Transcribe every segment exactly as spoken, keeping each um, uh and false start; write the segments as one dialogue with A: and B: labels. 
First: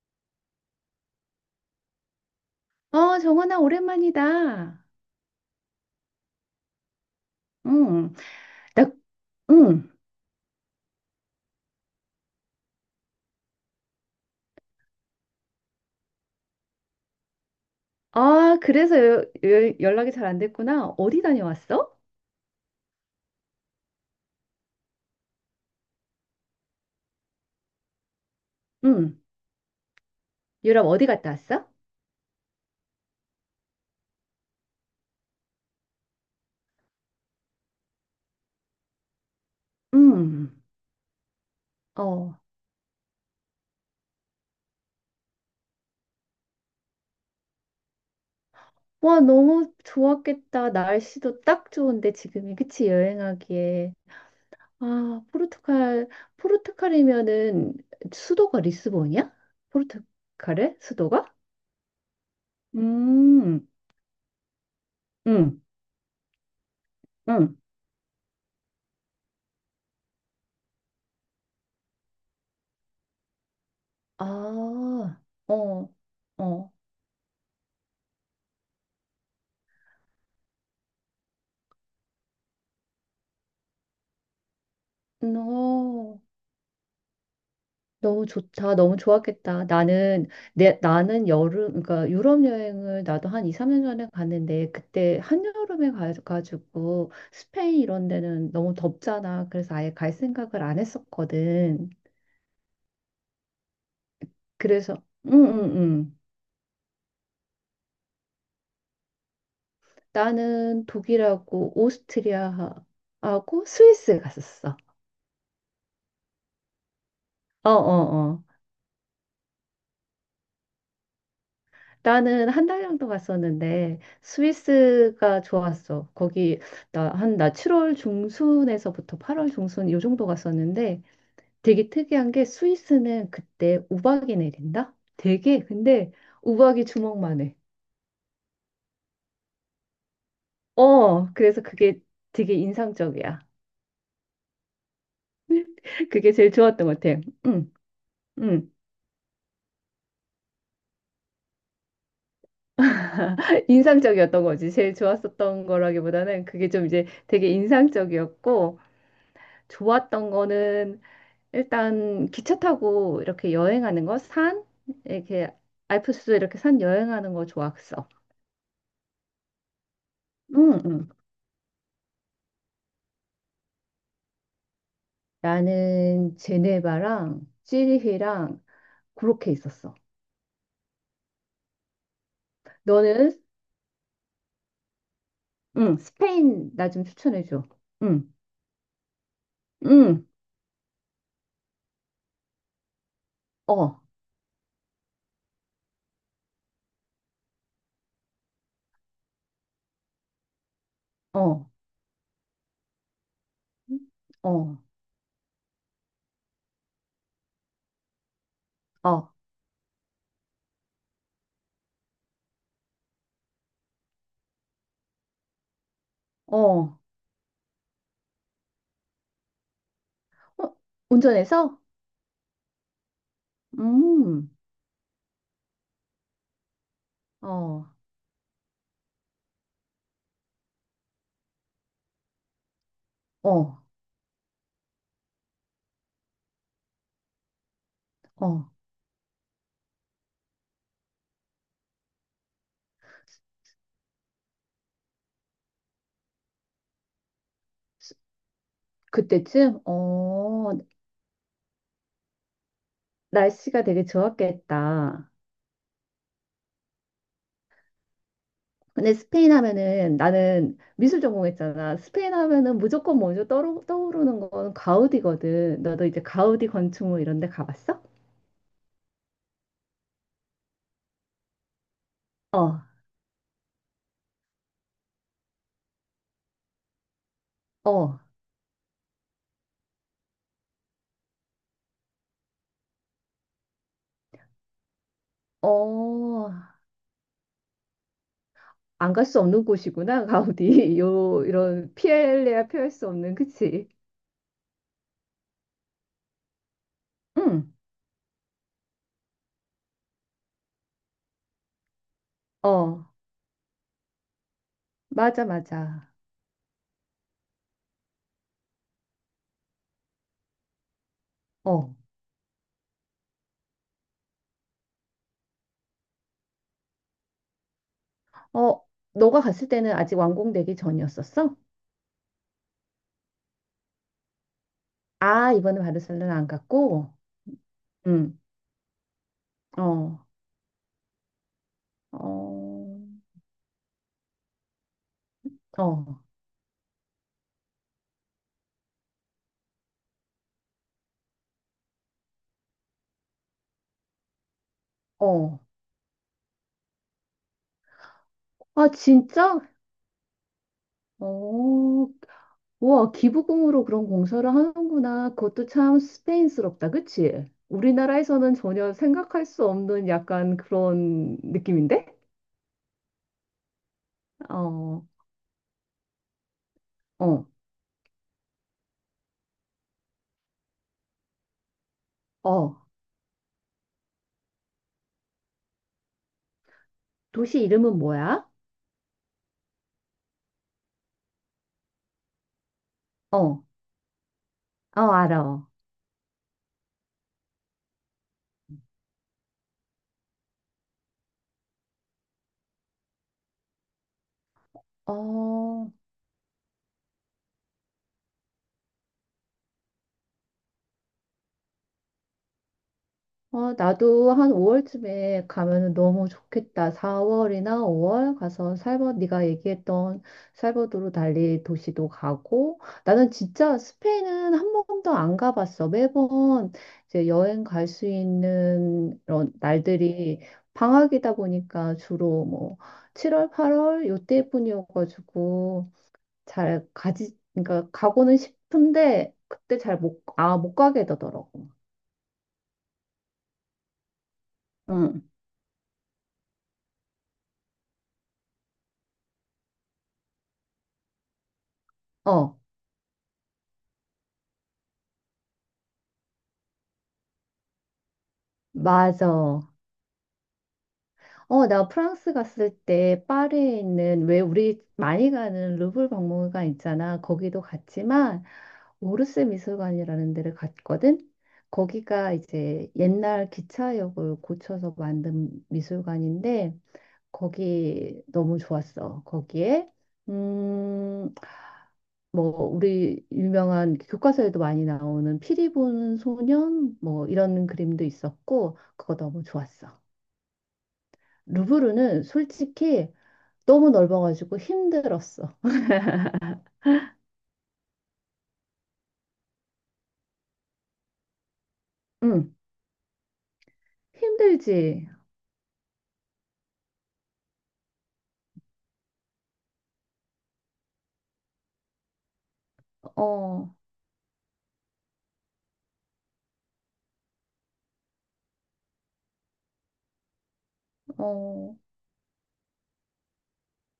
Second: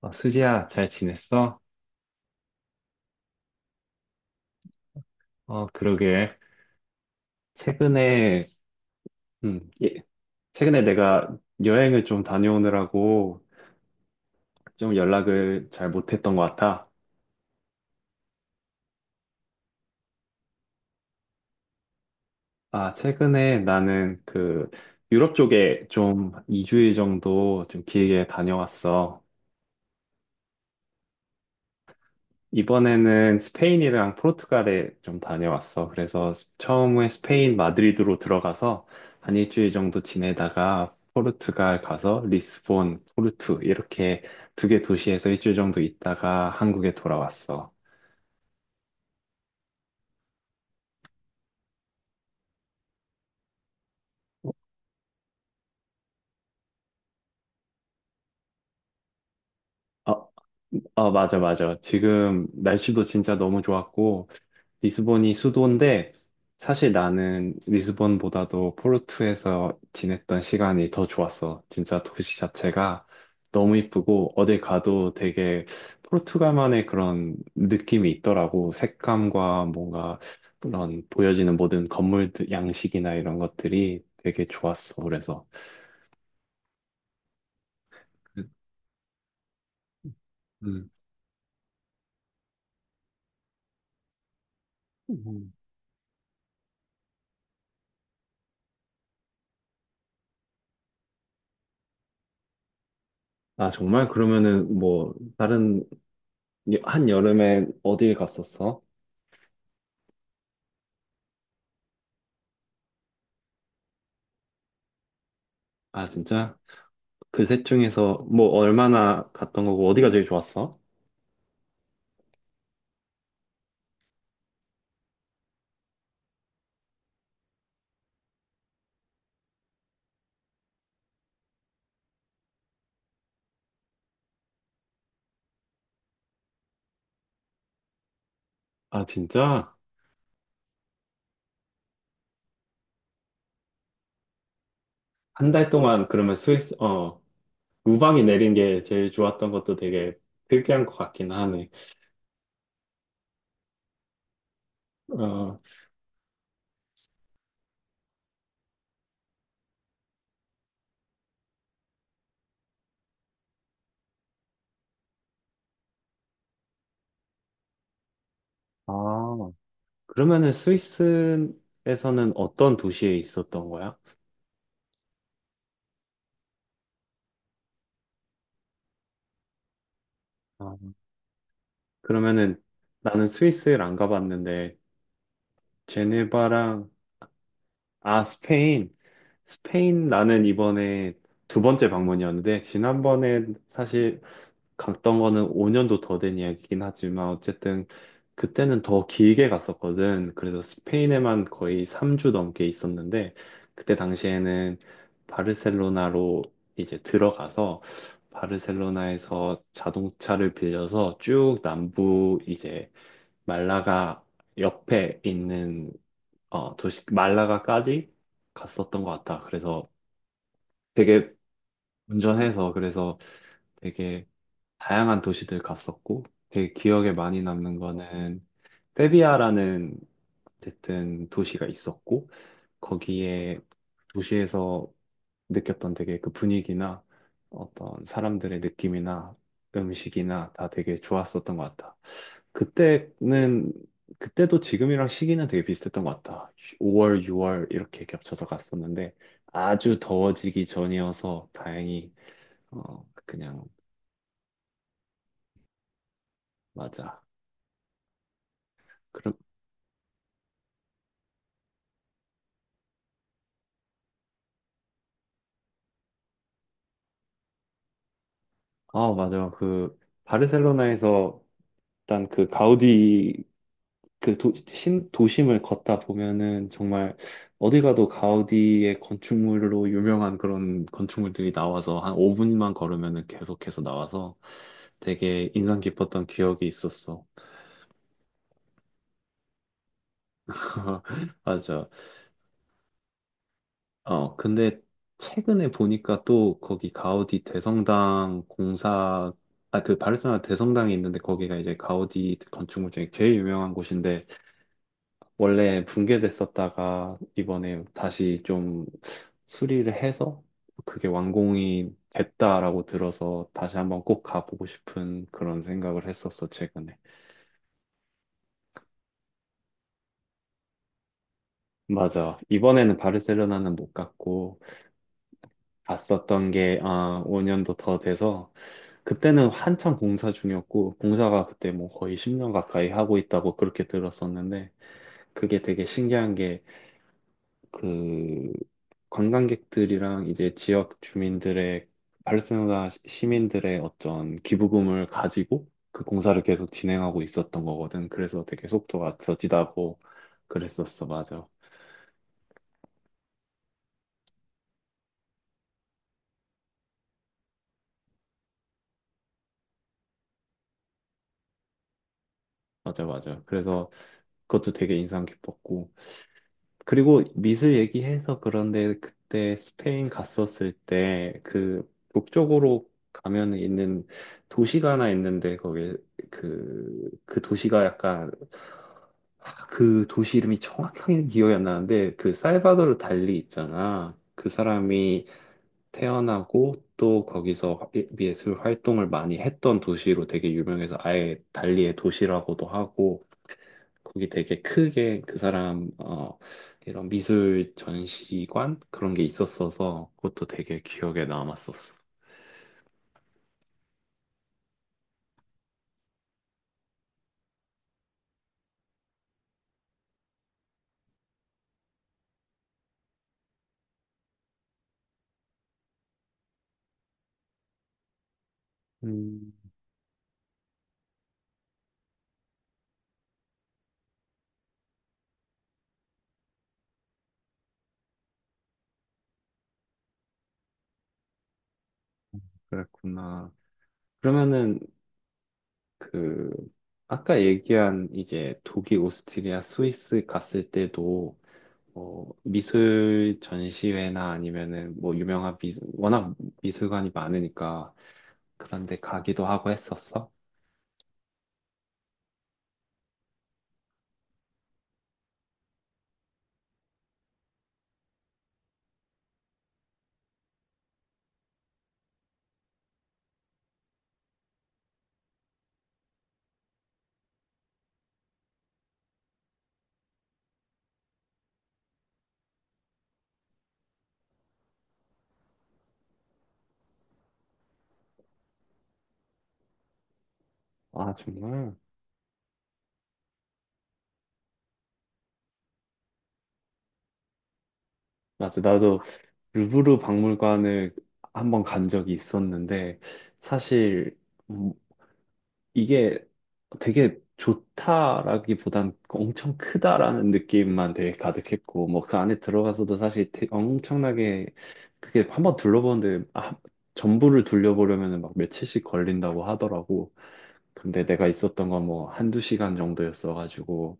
A: 어, 수지야, 잘 지냈어?
B: 어, 정원아, 오랜만이다.
A: 어, 그러게.
B: 응,
A: 최근에,
B: 나,
A: 음,
B: 응.
A: 예, 최근에 내가 여행을 좀 다녀오느라고 좀 연락을 잘 못했던 것 같아.
B: 아, 그래서 여- 여- 연락이 잘 안 됐구나. 어디 다녀왔어?
A: 아, 최근에 나는 그 유럽 쪽에 좀 이 주일 정도 좀 길게
B: 응,
A: 다녀왔어.
B: 유럽 어디 갔다 왔어?
A: 이번에는 스페인이랑 포르투갈에 좀 다녀왔어. 그래서 스- 처음에 스페인 마드리드로 들어가서 한 일주일 정도
B: 응,
A: 지내다가 포르투갈 가서
B: 어.
A: 리스본, 포르투 이렇게 두 개 도시에서 일주일 정도 있다가 한국에 돌아왔어.
B: 와, 너무 좋았겠다. 날씨도 딱 좋은데, 지금이. 그치, 여행하기에. 아, 포르투갈, 포르투갈이면은 수도가 리스본이야?
A: 어,
B: 포르투갈의
A: 어,
B: 수도가?
A: 맞아, 맞아. 지금 날씨도 진짜 너무
B: 음,
A: 좋았고, 리스본이
B: 응,
A: 수도인데 사실 나는
B: 응.
A: 리스본보다도 포르투에서 지냈던 시간이 더 좋았어. 진짜 도시 자체가 너무 이쁘고 어딜
B: 아,
A: 가도 되게
B: 어, 어.
A: 포르투갈만의 그런 느낌이 있더라고. 색감과 뭔가 그런 보여지는 모든 건물 양식이나 이런 것들이 되게 좋았어. 그래서.
B: 너. 너무
A: 그-
B: 좋다. 너무 좋았겠다. 나는 내
A: 음.
B: 나는 여름 그러니까 유럽 여행을 나도 한 이, 삼 년 전에 갔는데 그때
A: 음.
B: 한여름에 가 가지고 스페인 이런 데는 너무 덥잖아. 그래서 아예 갈 생각을 안 했었거든.
A: 아, 정말? 그러면은
B: 그래서
A: 뭐 다른
B: 응응응.
A: 한 여름에 어딜 갔었어?
B: 나는 독일하고 오스트리아하고 스위스 갔었어.
A: 아, 진짜? 그 셋 중에서
B: 어어어.
A: 뭐 얼마나 갔던 거고 어디가 제일 좋았어?
B: 나는 한 달 정도 갔었는데 스위스가 좋았어. 거기 나 한 나 칠월 중순에서부터 팔월 중순 요 정도 갔었는데 되게 특이한 게 스위스는 그때 우박이 내린다? 되게 근데 우박이 주먹만 해.
A: 아, 진짜?
B: 어, 그래서 그게 되게 인상적이야.
A: 한 달 동안
B: 그게
A: 그러면
B: 제일
A: 스위스,
B: 좋았던 것
A: 어,
B: 같아. 응,
A: 우방이 내린
B: 응.
A: 게 제일 좋았던 것도 되게 특이한 것 같긴 하네.
B: 인상적이었던 거지. 제일
A: 어,
B: 좋았었던 거라기보다는 그게 좀 이제 되게 인상적이었고 좋았던 거는 일단 기차 타고 이렇게 여행하는 거, 산, 이렇게 알프스 이렇게 산 여행하는 거 좋았어.
A: 아, 그러면은
B: 응, 응.
A: 스위스에서는 어떤 도시에 있었던 거야?
B: 나는 제네바랑 찌리히랑 그렇게 있었어.
A: 아, 그러면은 나는
B: 너는?
A: 스위스를 안 가봤는데,
B: 응, 스페인
A: 제네바랑,
B: 나 좀 추천해줘.
A: 아,
B: 응,
A: 스페인. 스페인
B: 응,
A: 나는 이번에 두 번째 방문이었는데, 지난번에
B: 어,
A: 사실 갔던 거는 오 년도 더 된 이야기긴 하지만 어쨌든 그때는 더 길게 갔었거든. 그래서 스페인에만
B: 어,
A: 거의 삼 주 넘게 있었는데 그때
B: 어,
A: 당시에는 바르셀로나로 이제 들어가서
B: 어, 어.
A: 바르셀로나에서 자동차를 빌려서 쭉 남부 이제 말라가 옆에 있는 어,
B: 어,
A: 도시 말라가까지 갔었던 것 같아. 그래서 되게
B: 운전해서?
A: 운전해서 그래서 되게
B: 음,
A: 다양한 도시들 갔었고 되게 기억에 많이 남는
B: 어,
A: 거는 세비야라는 어쨌든 도시가 있었고 거기에
B: 어,
A: 도시에서 느꼈던 되게 그 분위기나 어떤 사람들의
B: 어.
A: 느낌이나 음식이나 다 되게 좋았었던 것 같다. 그때는 그때도 지금이랑 시기는 되게 비슷했던 것 같다. 오월, 유월 이렇게 겹쳐서 갔었는데
B: 그때쯤?
A: 아주 더워지기
B: 어,
A: 전이어서 다행히 어 그냥
B: 날씨가 되게 좋았겠다.
A: 맞아.
B: 근데 스페인 하면은 나는 미술 전공했잖아. 스페인 하면은 무조건 먼저 떠오르, 떠오르는 건 가우디거든. 너도 이제 가우디 건축물 이런 데 가봤어?
A: 아, 맞아. 그, 바르셀로나에서 일단 그
B: 어,
A: 가우디, 그 도, 신, 도심을 걷다 보면은 정말 어디 가도
B: 어,
A: 가우디의 건축물로 유명한 그런 건축물들이 나와서 한 오 분만 걸으면은 계속해서 나와서 되게 인상 깊었던
B: 어.
A: 기억이 있었어.
B: 안 갈 수 없는 곳이구나, 가우디. 요,
A: 맞아.
B: 이런 피엘레야 피할 수 없는, 그치?
A: 어, 근데 최근에 보니까 또 거기 가우디
B: 응,
A: 대성당 공사, 아, 그 바르셀로나 대성당이 있는데 거기가 이제 가우디 건축물
B: 어,
A: 중에 제일 유명한 곳인데
B: 맞아,
A: 원래
B: 맞아.
A: 붕괴됐었다가 이번에 다시 좀 수리를 해서 그게 완공이
B: 어,
A: 됐다라고 들어서 다시 한번 꼭 가보고 싶은 그런 생각을 했었어, 최근에.
B: 어, 너가 갔을 때는 아직 완공되기 전이었었어?
A: 맞아. 이번에는 바르셀로나는 못 갔고
B: 아, 이번에 바르셀로나 안
A: 갔었던 게
B: 갔고?
A: 아, 오 년도 더
B: 응,
A: 돼서 그때는 한참
B: 어,
A: 공사 중이었고 공사가 그때 뭐 거의 십 년 가까이
B: 어,
A: 하고 있다고 그렇게 들었었는데 그게 되게
B: 어.
A: 신기한 게그 관광객들이랑 이제 지역 주민들의 팔레스티나 시- 시민들의 어떤 기부금을
B: 어.
A: 가지고 그 공사를 계속 진행하고 있었던 거거든. 그래서 되게
B: 아,
A: 속도가
B: 진짜?
A: 더디다고 그랬었어. 맞아.
B: 어, 와, 기부금으로 그런 공사를 하는구나. 그것도 참 스페인스럽다, 그치? 우리나라에서는 전혀 생각할 수 없는 약간 그런 느낌인데?
A: 맞아, 맞아. 그래서 그것도 되게
B: 어,
A: 인상 깊었고. 그리고
B: 어,
A: 미술 얘기해서 그런데 그때 스페인 갔었을 때 그
B: 어.
A: 북쪽으로 가면 있는 도시가 하나 있는데 거기 그, 그
B: 도시
A: 도시가
B: 이름은
A: 약간
B: 뭐야?
A: 아, 그 도시 이름이 정확하게 기억이 안 나는데 그 살바도르 달리
B: 어, 어,
A: 있잖아. 그 사람이
B: 알아.
A: 태어나고 또 거기서 예- 예술 활동을 많이 했던 도시로 되게 유명해서 아예 달리의 도시라고도 하고 거기 되게 크게 그
B: 어.
A: 사람 어 이런 미술 전시관 그런 게 있었어서 그것도 되게 기억에 남았었어.
B: 어, 나도 한 오월쯤에 가면은 너무 좋겠다. 사월이나 오월 가서 살버, 네가 얘기했던 살버도르 달리 도시도 가고, 나는 진짜 스페인은 한 번도 안 가봤어. 매번 이제 여행 갈 수 있는
A: 음,
B: 그런 날들이 방학이다 보니까 주로 뭐 칠월, 팔월 요때뿐이어가지고 잘 가지, 그러니까 가고는 싶은데 그때 잘 못, 아, 못 가게 되더라고.
A: 그랬구나. 그러면은
B: 응.
A: 그 아까 얘기한 이제 독일, 오스트리아, 스위스 갔을 때도 어,
B: 어,
A: 미술 전시회나 아니면은 뭐 유명한 미술, 워낙 미술관이 많으니까 그런데 가기도
B: 맞아.
A: 하고 했었어?
B: 어, 나 프랑스 갔을 때 파리에 있는 왜 우리 많이 가는 루브르 박물관 있잖아. 거기도 갔지만 오르세 미술관이라는 데를 갔거든. 거기가 이제 옛날 기차역을 고쳐서 만든 미술관인데 거기 너무 좋았어. 거기에 음, 뭐 우리 유명한 교과서에도 많이 나오는 피리 부는 소년 뭐 이런 그림도 있었고 그거 너무 좋았어.
A: 아, 정말?
B: 루브르는 솔직히 너무 넓어가지고 힘들었어.
A: 맞아. 나도 루브르 박물관을 한번 간 적이
B: 응,
A: 있었는데 사실
B: 힘들지.
A: 이게 되게 좋다라기보단 엄청 크다라는 느낌만 되게 가득했고, 뭐 그 안에 들어가서도 사실 되-
B: 어,
A: 엄청나게 그게 한번 둘러보는데 아, 전부를 둘러보려면 막 며칠씩 걸린다고 하더라고. 근데 내가 있었던
B: 어,
A: 건 뭐 한두 시간 정도였어가지고,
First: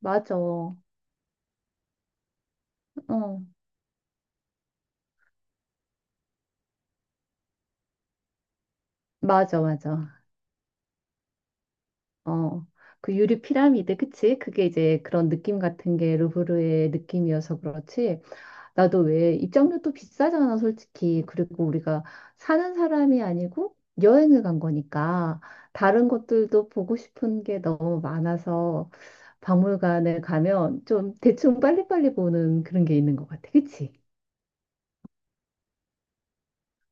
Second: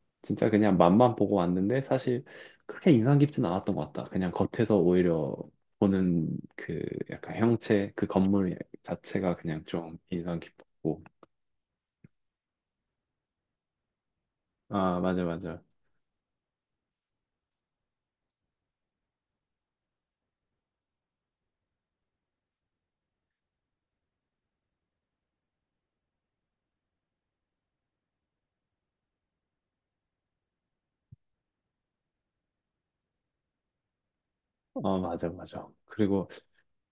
B: 맞아.
A: 진짜 그냥
B: 어,
A: 맛만 보고 왔는데 사실 그렇게 인상 깊진 않았던 것 같다. 그냥 겉에서 오히려 보는 그 약간 형체, 그 건물 자체가
B: 맞아,
A: 그냥 좀
B: 맞아.
A: 인상 깊었고,
B: 어, 그 유리 피라미드, 그치? 그게
A: 아,
B: 이제
A: 맞아,
B: 그런 느낌
A: 맞아.
B: 같은 게 루브르의 느낌이어서 그렇지. 나도 왜 입장료도 비싸잖아, 솔직히. 그리고 우리가 사는 사람이 아니고 여행을 간 거니까 다른 것들도 보고 싶은 게 너무 많아서 박물관에 가면 좀 대충 빨리빨리 보는 그런 게 있는 것 같아. 그치?
A: 어, 맞아, 맞아. 그리고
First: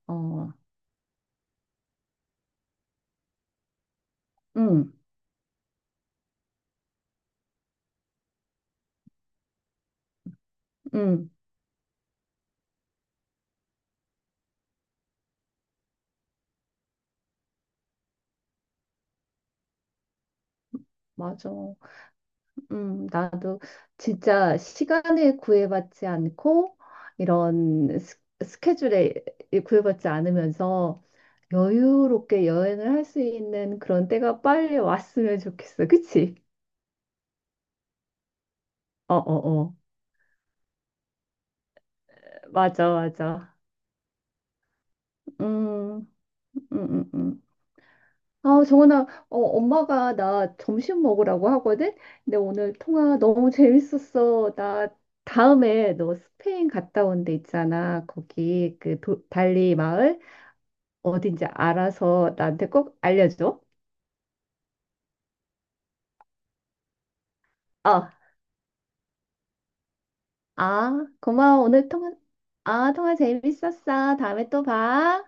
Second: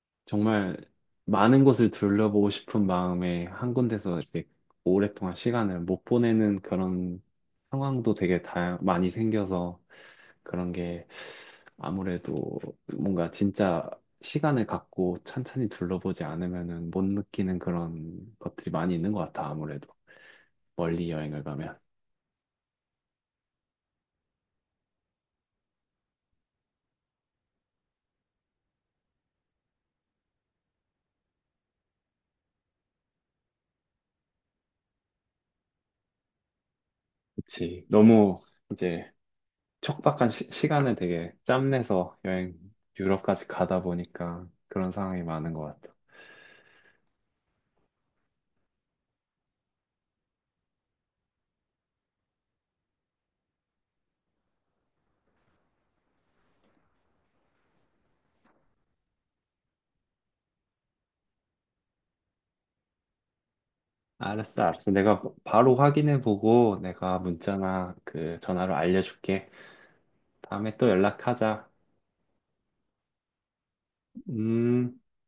B: 어,
A: 정말 많은 곳을 둘러보고 싶은 마음에 한 군데서 이렇게
B: 응,
A: 오랫동안 시간을 못 보내는 그런 상황도 되게 다 많이 생겨서 그런 게
B: 응,
A: 아무래도 뭔가 진짜 시간을 갖고 천천히 둘러보지 않으면은 못 느끼는 그런 것들이 많이 있는 것 같아, 아무래도. 멀리 여행을
B: 맞아.
A: 가면.
B: 음, 나도 진짜 시간에 구애받지 않고 이런 스, 스케줄에 구애받지 않으면서 여유롭게 여행을 할 수 있는 그런 때가 빨리 왔으면 좋겠어. 그치?
A: 그치. 너무 이제
B: 어, 어, 어.
A: 촉박한 시, 시간을 되게 짬내서 여행
B: 맞아,
A: 유럽까지
B: 맞아.
A: 가다 보니까 그런 상황이 많은 것 같아.
B: 음, 음, 음, 음. 아, 정원아, 어, 엄마가 나 점심 먹으라고 하거든? 근데 오늘 통화 너무 재밌었어. 나 다음에 너 스페인 갔다 온데 있잖아. 거기 그 도, 달리 마을 어딘지 알아서 나한테 꼭 알려줘.
A: 알았어, 알았어. 내가 바로 확인해 보고 내가 문자나
B: 어,
A: 그 전화로 알려줄게. 다음에 또
B: 아, 고마워.
A: 연락하자.
B: 오늘 통화, 아, 통화 재밌었어. 다음에 또
A: 음.
B: 봐.